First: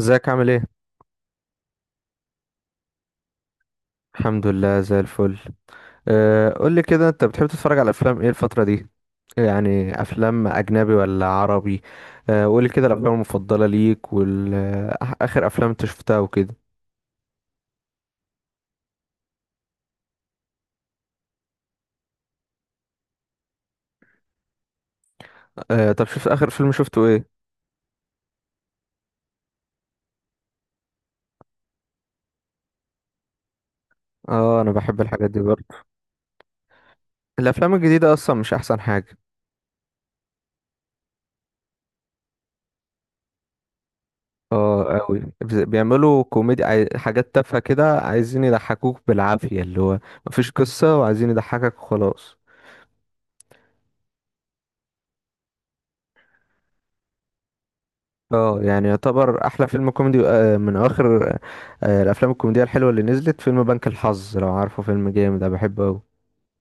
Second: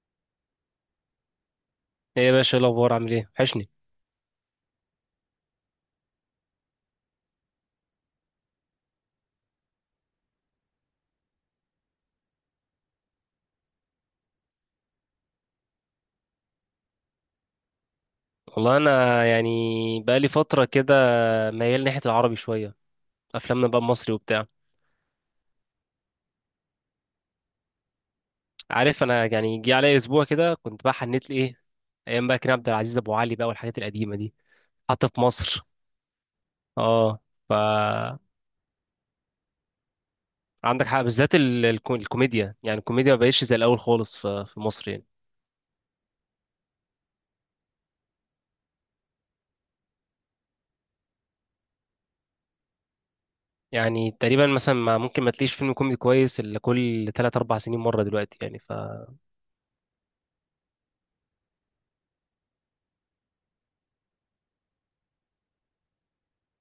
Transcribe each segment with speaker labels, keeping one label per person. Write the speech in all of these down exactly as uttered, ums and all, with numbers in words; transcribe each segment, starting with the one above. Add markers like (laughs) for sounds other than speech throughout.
Speaker 1: ازيك عامل ايه؟
Speaker 2: ايه يا باشا، إيه الاخبار؟ عامل ايه؟ وحشني.
Speaker 1: الحمد لله زي الفل. أه قول لي كده انت بتحب تتفرج على افلام ايه الفترة دي؟ يعني افلام اجنبي ولا عربي؟ أه قول لي كده الافلام المفضلة ليك والاخر افلام انت شفتها وكده.
Speaker 2: والله انا يعني بقالي فتره كده ميال ناحيه العربي شويه. افلامنا بقى المصري وبتاع.
Speaker 1: أه طب شفت اخر فيلم شفته ايه؟
Speaker 2: عارف، انا يعني جه عليا اسبوع كده كنت بقى حنيت لي ايه، ايام بقى كريم عبد العزيز، ابو علي بقى والحاجات القديمه دي.
Speaker 1: اه، انا بحب
Speaker 2: حتى في
Speaker 1: الحاجات دي
Speaker 2: مصر.
Speaker 1: برضه.
Speaker 2: اه. ف
Speaker 1: الافلام الجديدة اصلا مش احسن حاجة.
Speaker 2: عندك حق، بالذات ال- الكو- الكوميديا. يعني الكوميديا ما بقتش زي الاول خالص في في مصر
Speaker 1: اه
Speaker 2: يعني.
Speaker 1: قوي بيعملوا كوميدي عاي- حاجات تافهة كده عايزين يضحكوك بالعافية، اللي هو مفيش قصة وعايزين يضحكك وخلاص.
Speaker 2: يعني تقريبا مثلا ما ممكن ما تلاقيش فيلم كوميدي كويس الا كل ثلاث أربعة سنين مره دلوقتي يعني
Speaker 1: اه
Speaker 2: ف
Speaker 1: يعني يعتبر احلى فيلم كوميدي آه، من اواخر آه، الافلام الكوميدية الحلوة اللي نزلت، فيلم بنك الحظ، لو عارفه، فيلم جامد انا بحبه اوي.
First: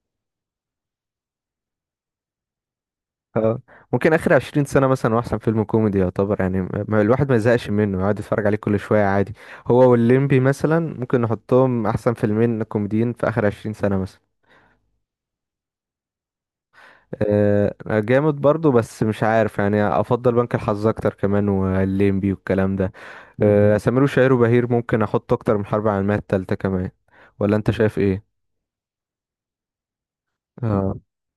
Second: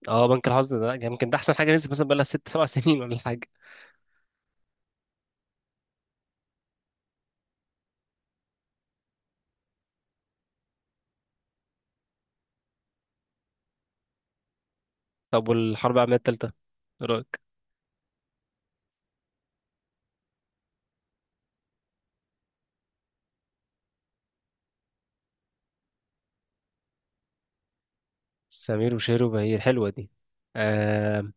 Speaker 2: اه، بنك الحظ ده يمكن ده احسن حاجه نزلت، مثلا بقى لها ستة سبع (laughs) سنين ولا حاجه.
Speaker 1: اه ممكن اخر عشرين سنة مثلا هو احسن فيلم كوميدي يعتبر، يعني ما- ما- الواحد ما يزهقش منه، يقعد يتفرج عليه كل شوية عادي. هو والليمبي مثلا ممكن نحطهم احسن فيلمين كوميديين في اخر عشرين سنة مثلا.
Speaker 2: طب والحرب العالمية التالتة، إيه رأيك؟
Speaker 1: آه، جامد برضو، بس مش عارف، يعني افضل بنك الحظ اكتر كمان، والليمبي والكلام ده. آه، سمير وشهير وبهير ممكن احط اكتر من حرب العالمية التالتة كمان، ولا انت شايف ايه.
Speaker 2: سمير وشهير وبهير حلوة دي.
Speaker 1: اه.
Speaker 2: آه،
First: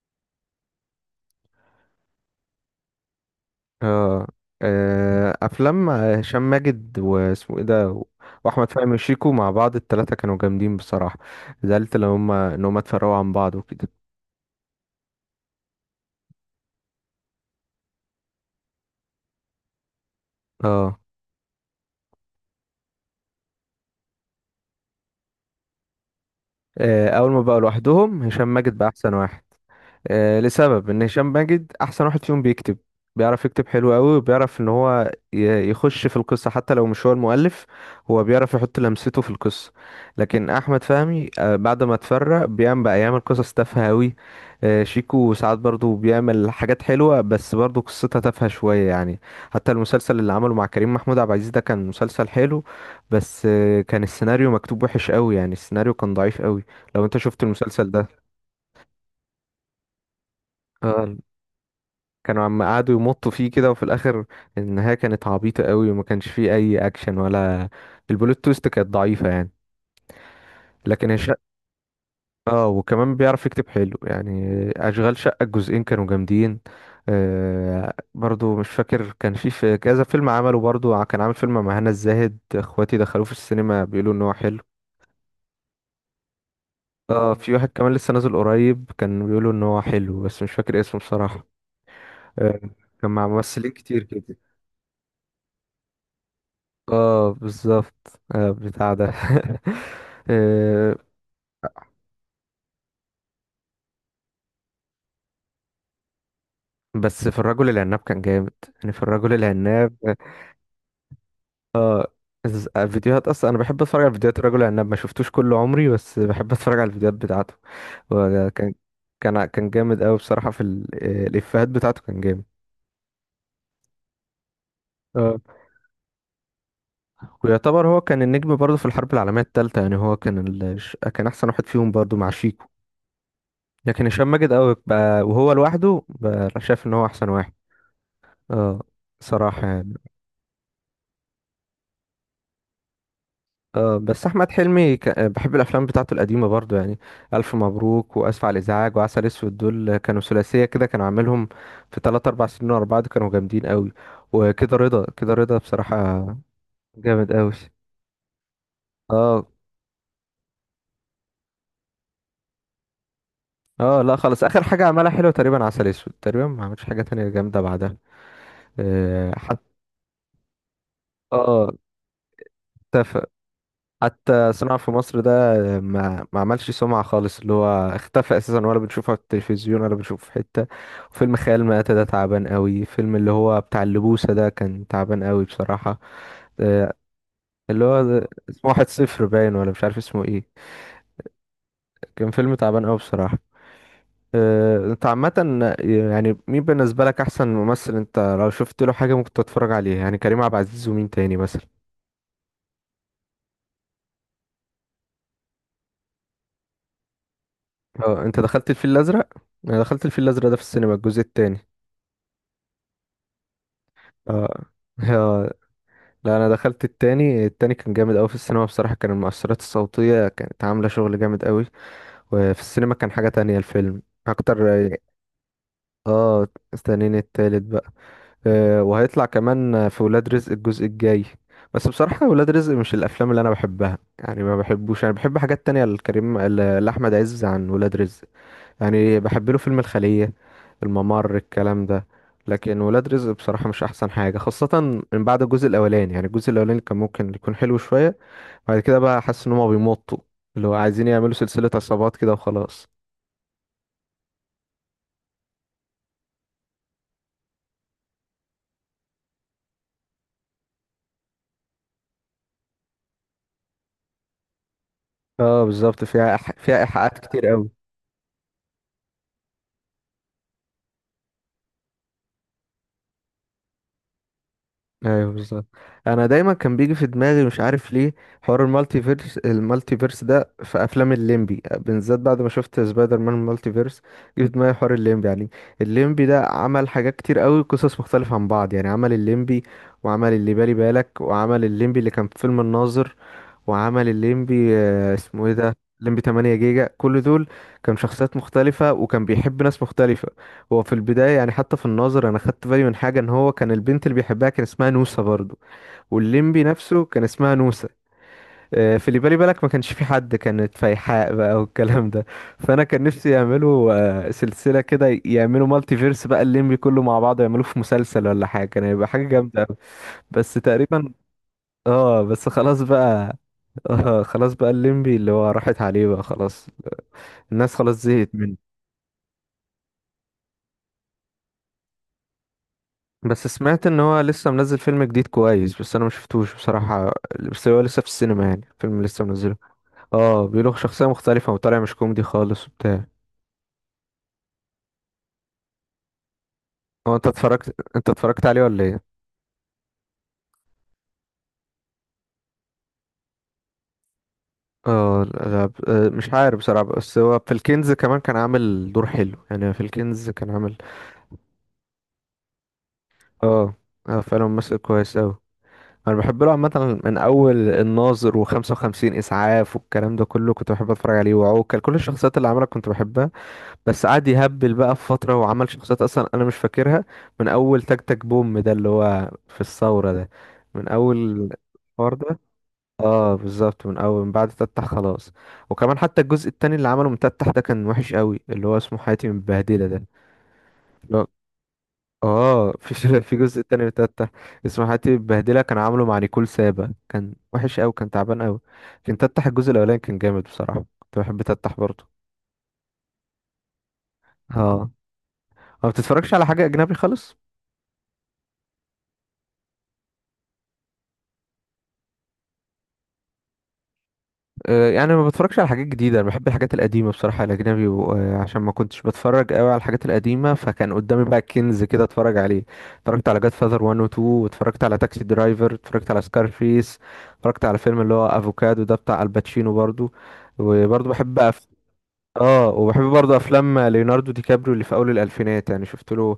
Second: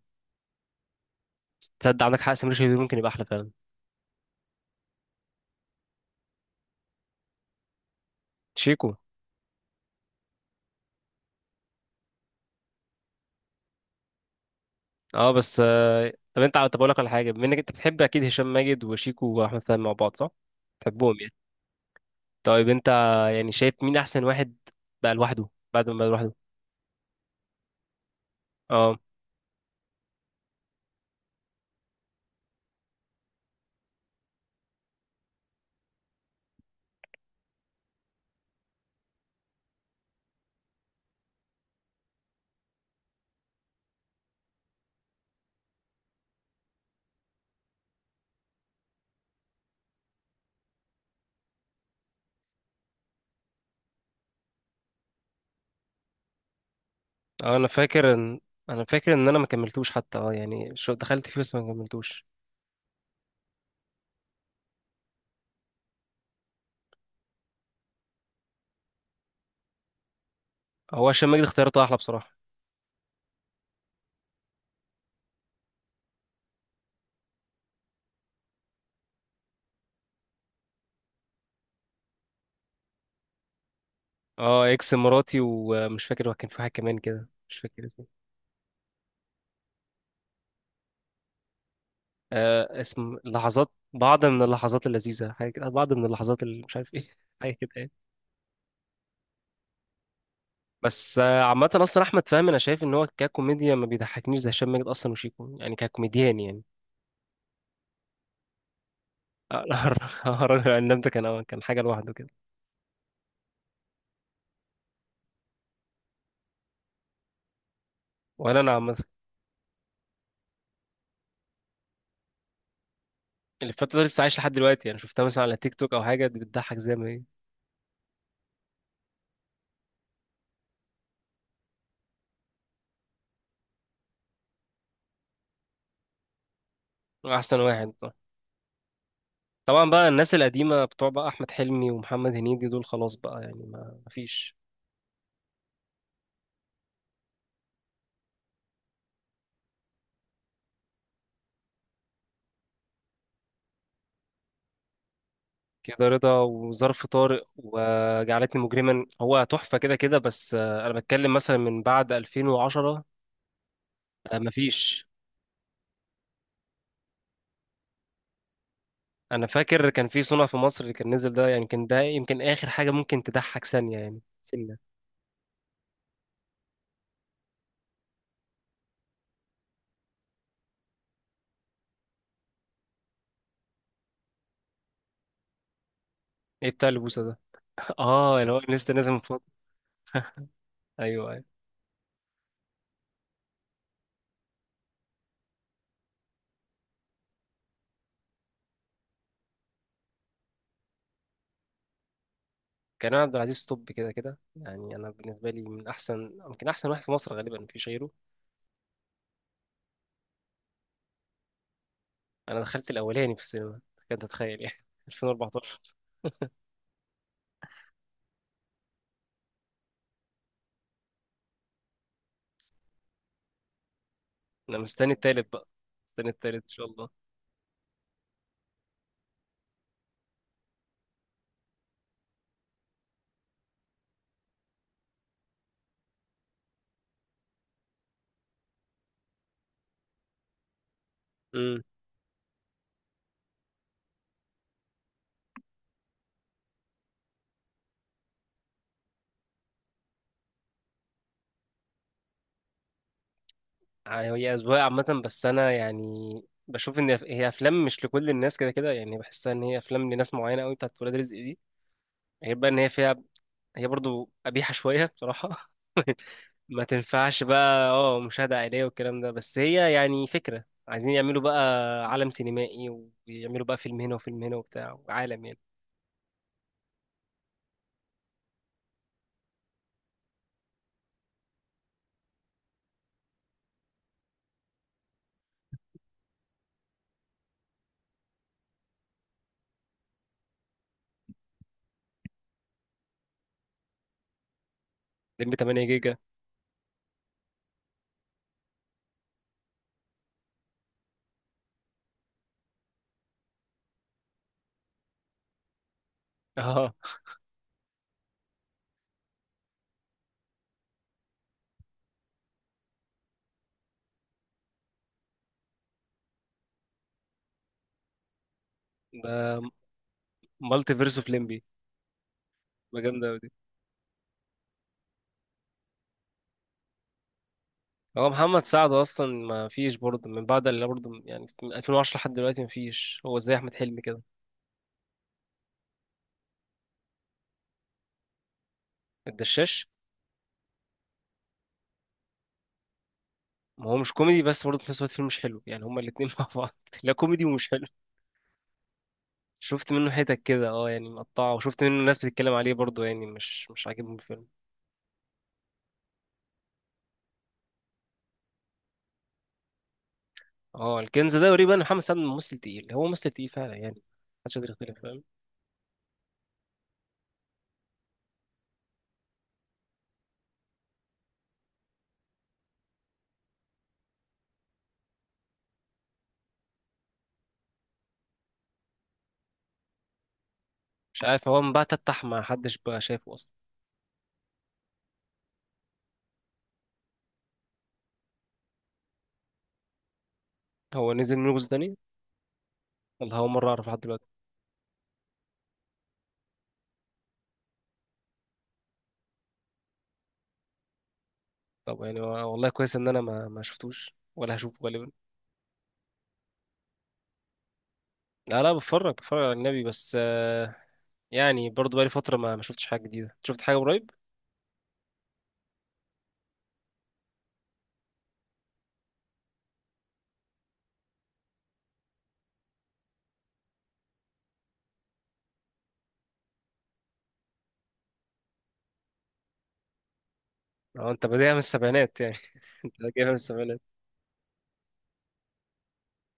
Speaker 2: تصدق عندك حق، سمير وشهير ممكن يبقى أحلى فعلا.
Speaker 1: اه. آه، افلام هشام ماجد واسمه ايه ده واحمد
Speaker 2: شيكو.
Speaker 1: فهمي وشيكو مع بعض، التلاتة كانوا جامدين بصراحة. زعلت لما هم ان هم اتفرقوا عن بعض وكده.
Speaker 2: اه. بس آه، طب انت طب اقول لك على حاجة، بما انك انت بتحب أكيد هشام ماجد وشيكو وأحمد فهمي مع بعض، صح؟
Speaker 1: اه.
Speaker 2: بتحبهم يعني. طيب انت يعني شايف مين أحسن واحد بقى لوحده بعد ما بقى لوحده؟
Speaker 1: آه، اول ما بقوا لوحدهم هشام ماجد بقى
Speaker 2: اه،
Speaker 1: احسن واحد. آه، لسبب ان هشام ماجد احسن واحد فيهم بيكتب. بيعرف يكتب حلو قوي، وبيعرف ان هو ي- يخش في القصة حتى لو مش هو المؤلف. هو بيعرف يحط لمسته في القصة. لكن احمد فهمي آه، بعد ما اتفرق بيعمل بقى، يعمل قصص تافهة قوي. شيكو ساعات برضو بيعمل حاجات حلوة بس برضو قصتها تافهة شوية يعني. حتى المسلسل اللي عمله مع كريم محمود عبد العزيز ده كان مسلسل حلو، بس آه، كان السيناريو مكتوب وحش قوي، يعني السيناريو كان ضعيف قوي، لو انت شفت
Speaker 2: اه. انا
Speaker 1: المسلسل
Speaker 2: فاكر
Speaker 1: ده.
Speaker 2: ان انا فاكر ان انا ما كملتوش. حتى اه يعني شو
Speaker 1: آه،
Speaker 2: دخلت فيه بس ما كملتوش.
Speaker 1: كانوا عم قعدوا يمطوا فيه كده، وفي الاخر النهايه كانت عبيطه قوي وما كانش فيه اي اكشن، ولا البلوت تويست كانت ضعيفه يعني.
Speaker 2: هو
Speaker 1: لكن
Speaker 2: هشام
Speaker 1: الشقه،
Speaker 2: ماجد اختيارته احلى بصراحه.
Speaker 1: اه، وكمان بيعرف يكتب حلو يعني. اشغال شقه الجزئين كانوا جامدين. آه برضو مش فاكر، كان في في كذا فيلم عمله برضو، ع- كان عامل فيلم مع هنا الزاهد، اخواتي دخلوه في السينما بيقولوا ان هو حلو.
Speaker 2: اه، اكس مراتي، ومش فاكر، هو كان في واحد كمان كده
Speaker 1: اه في
Speaker 2: مش
Speaker 1: واحد
Speaker 2: فاكر
Speaker 1: كمان
Speaker 2: اسمه.
Speaker 1: لسه نازل قريب كان بيقولوا ان هو حلو، بس مش فاكر اسمه بصراحه. آه
Speaker 2: آه
Speaker 1: كان
Speaker 2: اسم
Speaker 1: مع
Speaker 2: لحظات،
Speaker 1: ممثلين كتير
Speaker 2: بعض
Speaker 1: كده.
Speaker 2: من اللحظات اللذيذة، حاجة كده، بعض من اللحظات اللي مش عارف ايه (laughs)
Speaker 1: اه
Speaker 2: حاجة كده يعني.
Speaker 1: بالظبط، آه بتاع ده. (laughs) آه،
Speaker 2: بس آه عامة أصلا أحمد فهمي أنا شايف إن هو ككوميديا ما بيضحكنيش زي هشام ماجد أصلا وشيكو، يعني ككوميديان يعني.
Speaker 1: بس في الرجل العناب كان جامد، يعني في الرجل
Speaker 2: آه،
Speaker 1: العناب.
Speaker 2: (laughs) الهرج العناب ده كان كان حاجة لوحده كده.
Speaker 1: ز- فيديوهات اصلا انا بحب اتفرج على فيديوهات الرجل العناب، ما شفتوش كل عمري بس بحب اتفرج على الفيديوهات بتاعته. وكان
Speaker 2: ولا أنا
Speaker 1: كان
Speaker 2: عامة.
Speaker 1: كان كان جامد قوي بصراحة في ال- آه، الافيهات بتاعته كان جامد.
Speaker 2: اللي فاتت ده لسه عايش لحد دلوقتي، يعني شفتها
Speaker 1: اه
Speaker 2: مثلا على تيك توك أو حاجة، دي بتضحك زي ما هي.
Speaker 1: ويعتبر هو كان النجم برضه في الحرب العالمية التالتة، يعني هو كان ال... ش- كان احسن واحد فيهم برضه مع شيكو. لكن هشام ماجد قوي بقى، وهو لوحده بقى شايف ان هو احسن واحد.
Speaker 2: أحسن واحد طبعا.
Speaker 1: اه، صراحة
Speaker 2: طبعا
Speaker 1: يعني.
Speaker 2: بقى الناس القديمة، بتوع بقى أحمد حلمي ومحمد هنيدي، دول خلاص بقى يعني، ما
Speaker 1: آه،
Speaker 2: ما
Speaker 1: بس احمد
Speaker 2: فيش.
Speaker 1: حلمي ك... آه، بحب الافلام بتاعته القديمه برضو يعني. الف مبروك، واسف على الازعاج، وعسل اسود، دول كانوا ثلاثيه كده كانوا عاملهم في تلاتة اربعة سنين ورا بعض، كانوا جامدين قوي. وكده رضا، كده رضا
Speaker 2: كده
Speaker 1: بصراحه،
Speaker 2: رضا، وظرف
Speaker 1: جامد
Speaker 2: طارق،
Speaker 1: قوي.
Speaker 2: وجعلتني مجرما، هو
Speaker 1: اه.
Speaker 2: تحفة كده كده. بس آه، أنا بتكلم مثلا من بعد ألفين وعشرة.
Speaker 1: اه لا
Speaker 2: آه،
Speaker 1: خلاص، اخر حاجه
Speaker 2: مفيش.
Speaker 1: عملها حلوه تقريبا عسل اسود، تقريبا ما عملش حاجه تانية جامده بعدها. آه،
Speaker 2: أنا
Speaker 1: حتى
Speaker 2: فاكر كان في صنع في مصر اللي كان نزل ده، يعني
Speaker 1: اه
Speaker 2: كان ده يمكن آخر حاجة ممكن تضحك، ثانية يعني
Speaker 1: حتى صناعة
Speaker 2: سنة.
Speaker 1: في مصر ده ما ما عملش سمعة خالص، اللي هو اختفى اساسا، ولا بنشوفه على التلفزيون ولا بنشوفه في حتة. وفيلم خيال مآتة ده تعبان قوي، فيلم اللي هو بتاع اللبوسة ده كان تعبان قوي بصراحة.
Speaker 2: إيه بتاع
Speaker 1: آه،
Speaker 2: البوسة ده؟
Speaker 1: اللي
Speaker 2: (laughs)
Speaker 1: هو ده-
Speaker 2: آه اللي هو
Speaker 1: اسمه واحد
Speaker 2: لسه نازل من
Speaker 1: صفر، باين،
Speaker 2: فترة.
Speaker 1: ولا مش عارف اسمه ايه.
Speaker 2: أيوه، أيوه.
Speaker 1: كان فيلم تعبان قوي بصراحة. آه، انت عامة، يعني مين بالنسبة لك احسن ممثل انت لو شفت له حاجة ممكن تتفرج عليها، يعني كريم عبد العزيز ومين تاني مثلا.
Speaker 2: كريم عبد العزيز توب كده كده، يعني أنا بالنسبة لي من أحسن، يمكن أحسن واحد في مصر، غالبا مفيش غيره.
Speaker 1: اه انت دخلت الفيل الازرق؟ انا دخلت الفيل الازرق ده في السينما الجزء التاني.
Speaker 2: أنا دخلت الأولاني في السينما. كنت تتخيل
Speaker 1: اه.
Speaker 2: يعني
Speaker 1: (laughs)
Speaker 2: (laughs)
Speaker 1: آه.
Speaker 2: ألفين واربعتاشر.
Speaker 1: لا انا دخلت التاني، التاني كان جامد قوي في السينما بصراحة، كان المؤثرات الصوتية كانت عاملة شغل جامد قوي، وفي السينما كان حاجة تانية الفيلم اكتر.
Speaker 2: أنا مستني التالت بقى. مستني
Speaker 1: اه،
Speaker 2: التالت إن شاء
Speaker 1: استنيني التالت بقى. آه، وهيطلع كمان في ولاد رزق الجزء الجاي، بس بصراحة ولاد رزق مش الافلام اللي انا بحبها يعني، ما بحبوش، انا بحب حاجات تانية لكريم ل- لاحمد عز عن ولاد رزق. يعني بحب له فيلم الخلية، الممر،
Speaker 2: الله.
Speaker 1: الكلام ده. لكن ولاد رزق بصراحة مش أحسن حاجة، خاصة من بعد الجزء الأولاني، يعني الجزء الأولاني كان ممكن يكون حلو شوية، بعد كده بقى حاسس إن هما بيمطوا، اللي هو عايزين يعملوا سلسلة عصابات كده وخلاص.
Speaker 2: يعني هي أذواق عامة، بس أنا يعني بشوف إن هي أفلام مش لكل الناس كده كده، يعني بحسها إن هي أفلام لناس معينة أوي بتاعت ولاد رزق دي. غير بقى إن هي فيها، هي برضو قبيحة شوية
Speaker 1: اه
Speaker 2: بصراحة.
Speaker 1: بالظبط،
Speaker 2: (laughs)
Speaker 1: فيها إح... فيها
Speaker 2: ما
Speaker 1: إيحاءات
Speaker 2: تنفعش
Speaker 1: كتير أوي.
Speaker 2: بقى اه مشاهدة عائلية والكلام ده. بس هي يعني فكرة عايزين يعملوا بقى عالم سينمائي، ويعملوا بقى فيلم هنا وفيلم هنا وبتاع
Speaker 1: ايوه
Speaker 2: وعالم يعني.
Speaker 1: بالظبط. انا دايما كان بيجي في دماغي مش عارف ليه حوار المالتي فيرس، المالتي فيرس ده في افلام الليمبي بالذات، بعد ما شفت سبايدر مان المالتي فيرس جه في دماغي حوار الليمبي يعني. الليمبي ده عمل حاجات كتير قوي، قصص مختلفة عن بعض، يعني عمل الليمبي، وعمل اللي بالي بالك، وعمل الليمبي اللي كان في فيلم الناظر، وعمل الليمبي آه، اسمه ايه
Speaker 2: لمبي
Speaker 1: ده،
Speaker 2: تمنية جيجا.
Speaker 1: الليمبي تمانية جيجا، كل دول كان شخصيات مختلفة وكان بيحب ناس مختلفة. هو في البداية يعني، حتى في الناظر أنا خدت بالي من حاجة، إن هو كان البنت اللي بيحبها كان اسمها نوسة برضو،
Speaker 2: (laughs)
Speaker 1: والليمبي
Speaker 2: اه،
Speaker 1: نفسه كان اسمها نوسة. آه، في اللي بالي بالك ما كانش في حد، كانت فايحاء بقى والكلام ده. فأنا كان نفسي يعملوا آه، سلسلة كده، يعملوا مالتي فيرس بقى الليمبي كله مع بعضه، يعملوه في مسلسل ولا حاجة، كان هيبقى حاجة
Speaker 2: ده
Speaker 1: جامدة أوي. بس
Speaker 2: مالتي
Speaker 1: تقريبا،
Speaker 2: فيرس اوف لمبي.
Speaker 1: اه بس خلاص
Speaker 2: ما جامدة
Speaker 1: بقى،
Speaker 2: أوي.
Speaker 1: آه خلاص بقى الليمبي اللي هو راحت عليه بقى خلاص، الناس خلاص زهقت.
Speaker 2: هو محمد سعد اصلا ما فيش برضه من بعد، اللي برضه يعني من ألفين وعشرة لحد دلوقتي ما فيش. هو
Speaker 1: بس
Speaker 2: زي احمد
Speaker 1: سمعت ان
Speaker 2: حلمي
Speaker 1: هو
Speaker 2: كده.
Speaker 1: لسه منزل فيلم جديد كويس، بس انا ما شفتوش بصراحة، بس هو لسه في السينما يعني، فيلم لسه منزله.
Speaker 2: الدشاش.
Speaker 1: اه بيقولوا شخصية مختلفة وطالع مش كوميدي خالص وبتاع.
Speaker 2: ما هو مش كوميدي، بس برضه في نفس الوقت فيلم مش حلو يعني، هما الاتنين (laughs) مع بعض. لا،
Speaker 1: هو انت
Speaker 2: كوميدي ومش
Speaker 1: اتفرجت
Speaker 2: حلو.
Speaker 1: انت اتفرجت عليه ولا ايه؟
Speaker 2: شفت منه حتت كده، اه يعني مقطعه، وشفت منه ناس بتتكلم عليه برضه، يعني مش مش عاجبهم الفيلم.
Speaker 1: اه الغاب، آه، مش عارف بصراحة، بس هو في الكنز كمان كان عامل دور حلو، يعني في الكنز كان عامل.
Speaker 2: اه، الكنز ده قريب. انا محمد سعد ممثل تقيل، هو ممثل تقيل
Speaker 1: اه.
Speaker 2: فعلا يعني.
Speaker 1: اه فعلا
Speaker 2: محدش يقدر
Speaker 1: ممثل
Speaker 2: يختلف،
Speaker 1: كويس
Speaker 2: فاهم.
Speaker 1: اوي. انا بحب له عامة من اول الناظر و55 اسعاف والكلام ده كله، كنت بحب اتفرج عليه، وعوكل، كل الشخصيات اللي عملها كنت بحبها. بس قعد يهبل بقى في فترة وعمل شخصيات أصلا أنا مش فاكرها، من أول تك تك بوم ده اللي هو في الثورة ده، من
Speaker 2: مش
Speaker 1: أول
Speaker 2: عارف، هو من بعد
Speaker 1: الحوار
Speaker 2: تتح
Speaker 1: ده.
Speaker 2: ما حدش بقى
Speaker 1: اه
Speaker 2: شايفه اصلا.
Speaker 1: بالظبط من أول، من بعد تتح خلاص. وكمان حتى الجزء التاني اللي عمله من تتح ده كان وحش قوي، اللي هو اسمه حياتي متبهدلة ده.
Speaker 2: هو
Speaker 1: اللي هو-
Speaker 2: نزل منه جزء تاني؟
Speaker 1: اه (laughs) في ش- في
Speaker 2: والله اول
Speaker 1: جزء
Speaker 2: مره
Speaker 1: تاني
Speaker 2: اعرف لحد دلوقتي.
Speaker 1: لتتح، اسمه حياتي متبهدلة، كان عامله مع نيكول سابا، كان وحش قوي، كان تعبان قوي. لكن تتح الجزء الأولاني كان جامد بصراحة، كنت بحب تتح
Speaker 2: طب
Speaker 1: برضه.
Speaker 2: يعني، و- والله كويس ان انا ما ما شفتوش ولا هشوفه
Speaker 1: اه.
Speaker 2: غالبا.
Speaker 1: ما بتتفرجش على حاجة أجنبي خالص؟
Speaker 2: لا، لا، بتفرج بتفرج على اجنبي. بس آه، يعني برضو بقالي فتره ما ما شفتش حاجه جديده، شفت حاجه قريب.
Speaker 1: آه، يعني ما بتفرجش على حاجات جديدة، انا بحب الحاجات القديمة بصراحة الاجنبي، و- آه، عشان ما كنتش بتفرج قوي على الحاجات القديمة فكان قدامي بقى كنز كده اتفرج عليه. اتفرجت على جاد فاذر واحد و اتنين، واتفرجت على تاكسي درايفر، اتفرجت على سكارفيس، اتفرجت على فيلم اللي هو افوكادو ده بتاع الباتشينو برضو. وبرضو
Speaker 2: اه، انت
Speaker 1: بحب
Speaker 2: بادئها من
Speaker 1: أف...
Speaker 2: السبعينات يعني.
Speaker 1: اه
Speaker 2: (laughs) انت
Speaker 1: وبحب
Speaker 2: جايبها من
Speaker 1: برضو افلام
Speaker 2: السبعينات.
Speaker 1: ليوناردو دي كابريو اللي في اول الالفينات، يعني شفت له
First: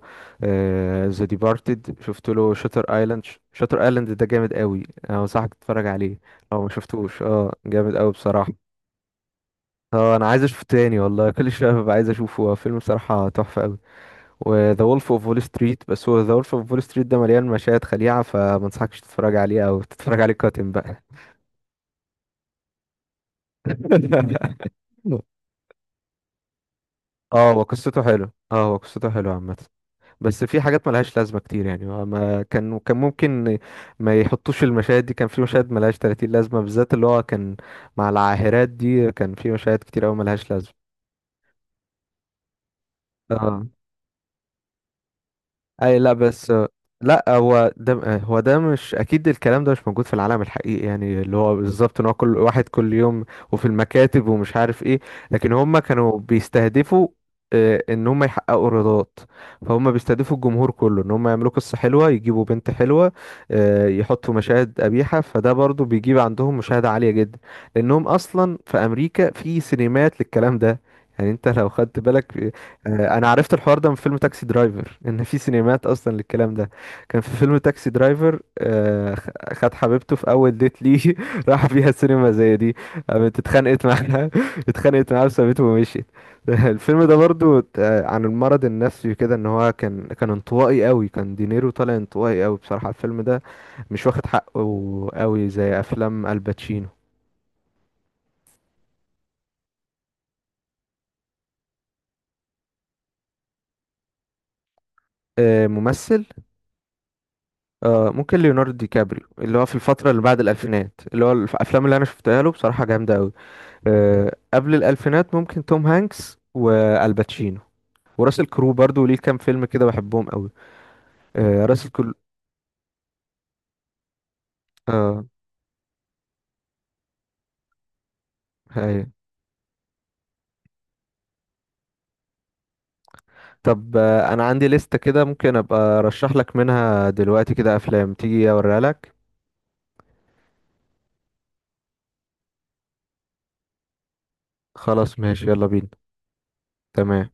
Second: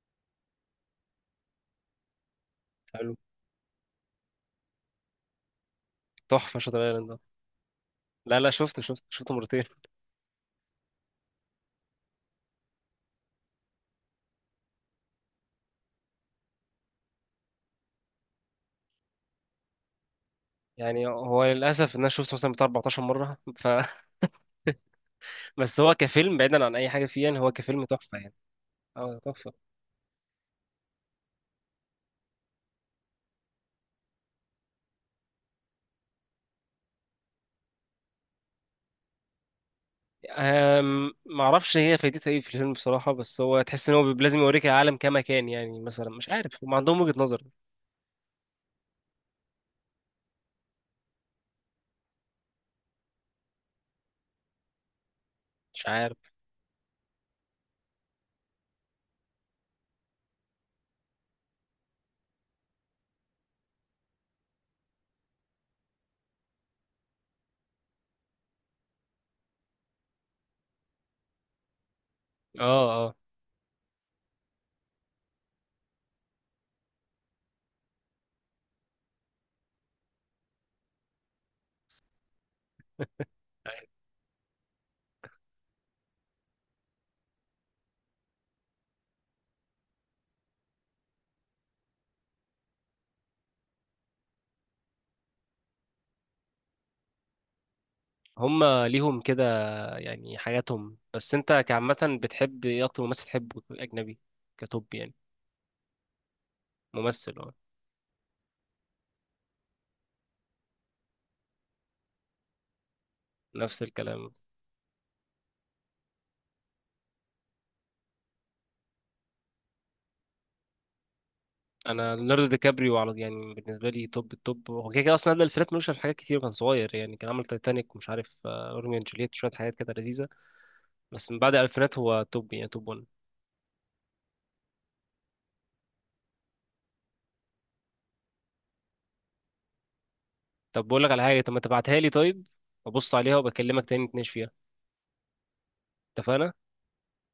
Speaker 1: ذا ديبارتد، شفت له شاتر
Speaker 2: حلو.
Speaker 1: ايلاند، شاتر ايلاند ده جامد قوي، انا انصحك تتفرج عليه
Speaker 2: تحفه
Speaker 1: لو ما
Speaker 2: شاطر ايلاند ده.
Speaker 1: شفتوش، اه جامد قوي
Speaker 2: لا، لا،
Speaker 1: بصراحة.
Speaker 2: شفته شفته شفته مرتين.
Speaker 1: اه انا عايز اشوفه تاني والله، كل شويه ببقى عايز اشوفه، هو فيلم صراحه تحفه قوي. وذا وولف اوف وول ستريت، بس هو ذا وولف اوف وول ستريت ده مليان مشاهد خليعه فما انصحكش تتفرج عليه، او تتفرج عليه قاتم بقى.
Speaker 2: يعني هو للاسف ان انا شفته مثلا بتاع أربعة عشر مره ف
Speaker 1: (laughs)
Speaker 2: (laughs) بس هو كفيلم بعيدا عن اي حاجه فيه، يعني
Speaker 1: اه،
Speaker 2: هو
Speaker 1: هو
Speaker 2: كفيلم
Speaker 1: قصته
Speaker 2: تحفه
Speaker 1: حلو،
Speaker 2: يعني.
Speaker 1: اه هو قصته
Speaker 2: اه،
Speaker 1: حلو
Speaker 2: تحفه.
Speaker 1: عامه، بس في حاجات ملهاش لازمه كتير يعني، هو ما كان كان ممكن ما يحطوش المشاهد دي، كان في مشاهد ملهاش تلاتين لازمه، بالذات اللي هو كان مع العاهرات دي، كان في مشاهد كتير قوي ملهاش لازمه.
Speaker 2: أم... ما اعرفش هي فايدتها ايه في الفيلم بصراحه. بس هو
Speaker 1: اه
Speaker 2: تحس ان هو بيب- لازم يوريك العالم كما كان. يعني
Speaker 1: اي،
Speaker 2: مثلا
Speaker 1: لا
Speaker 2: مش
Speaker 1: بس،
Speaker 2: عارف، هم عندهم وجهه
Speaker 1: لا
Speaker 2: نظر.
Speaker 1: هو ده هو ده مش اكيد، الكلام ده مش موجود في العالم الحقيقي، يعني اللي هو بالظبط ان هو كل واحد، كل يوم، وفي المكاتب، ومش عارف ايه. لكن هم
Speaker 2: مش عارف.
Speaker 1: كانوا بيستهدفوا آه، ان هم يحققوا رضات، فهم بيستهدفوا الجمهور كله ان هم يعملوا قصة حلوة، يجيبوا بنت حلوة، آه، يحطوا مشاهد قبيحة، فده برضو بيجيب عندهم مشاهدة عالية جدا، لانهم اصلا في امريكا في سينمات للكلام ده، يعني انت لو خدت بالك.
Speaker 2: اه، اه.
Speaker 1: آه، انا عرفت الحوار ده من فيلم تاكسي درايفر، ان في سينمات اصلا للكلام ده. كان في فيلم تاكسي درايفر آه، خ- خد حبيبته في اول ديت ليه (laughs) راح فيها سينما زي دي، قامت اتخانقت معاها، (laughs) اتخانقت معاها وسابته ومشيت. (laughs) الفيلم ده برضو ت- آه، عن المرض النفسي كده، ان هو كان كان انطوائي قوي، كان دينيرو طالع انطوائي قوي بصراحة الفيلم ده، مش واخد حقه قوي زي افلام الباتشينو.
Speaker 2: هم ليهم كده يعني حاجاتهم. بس انت كعامة بتحب ايه؟ اكتر ممثل تحبه اجنبي، كتوب يعني.
Speaker 1: آه، ممثل؟
Speaker 2: ممثل، اه.
Speaker 1: آه ممكن ليوناردو دي كابريو، اللي هو في الفترة اللي بعد الألفينات، اللي هو الأفلام اللي أنا شفتها له بصراحة جامدة أوي.
Speaker 2: نفس الكلام.
Speaker 1: آه قبل الألفينات ممكن توم هانكس والباتشينو، وراسل كرو برضو ليه كام فيلم كده بحبهم أوي، آه راسل كرو.
Speaker 2: انا ليوناردو دي كابريو، على يعني بالنسبه لي توب التوب هو كده كده
Speaker 1: آه،
Speaker 2: اصلا. قبل الفيلم مش في حاجات كتير، كان صغير يعني. كان عمل تايتانيك، ومش عارف، آه، روميو اند
Speaker 1: هاي.
Speaker 2: جولييت، شويه حاجات كده لذيذه. بس من بعد الالفينات هو توب، يعني توب واحد.
Speaker 1: طب آه، أنا عندي لستة كده، ممكن أبقى أرشح لك منها دلوقتي كده أفلام، تيجي أوريها لك.
Speaker 2: طب بقول لك على حاجه، طب ما تبعتها لي طيب، ابص عليها وبكلمك تاني نتناقش فيها.
Speaker 1: خلاص ماشي، يلا بينا.
Speaker 2: اتفقنا.
Speaker 1: تمام.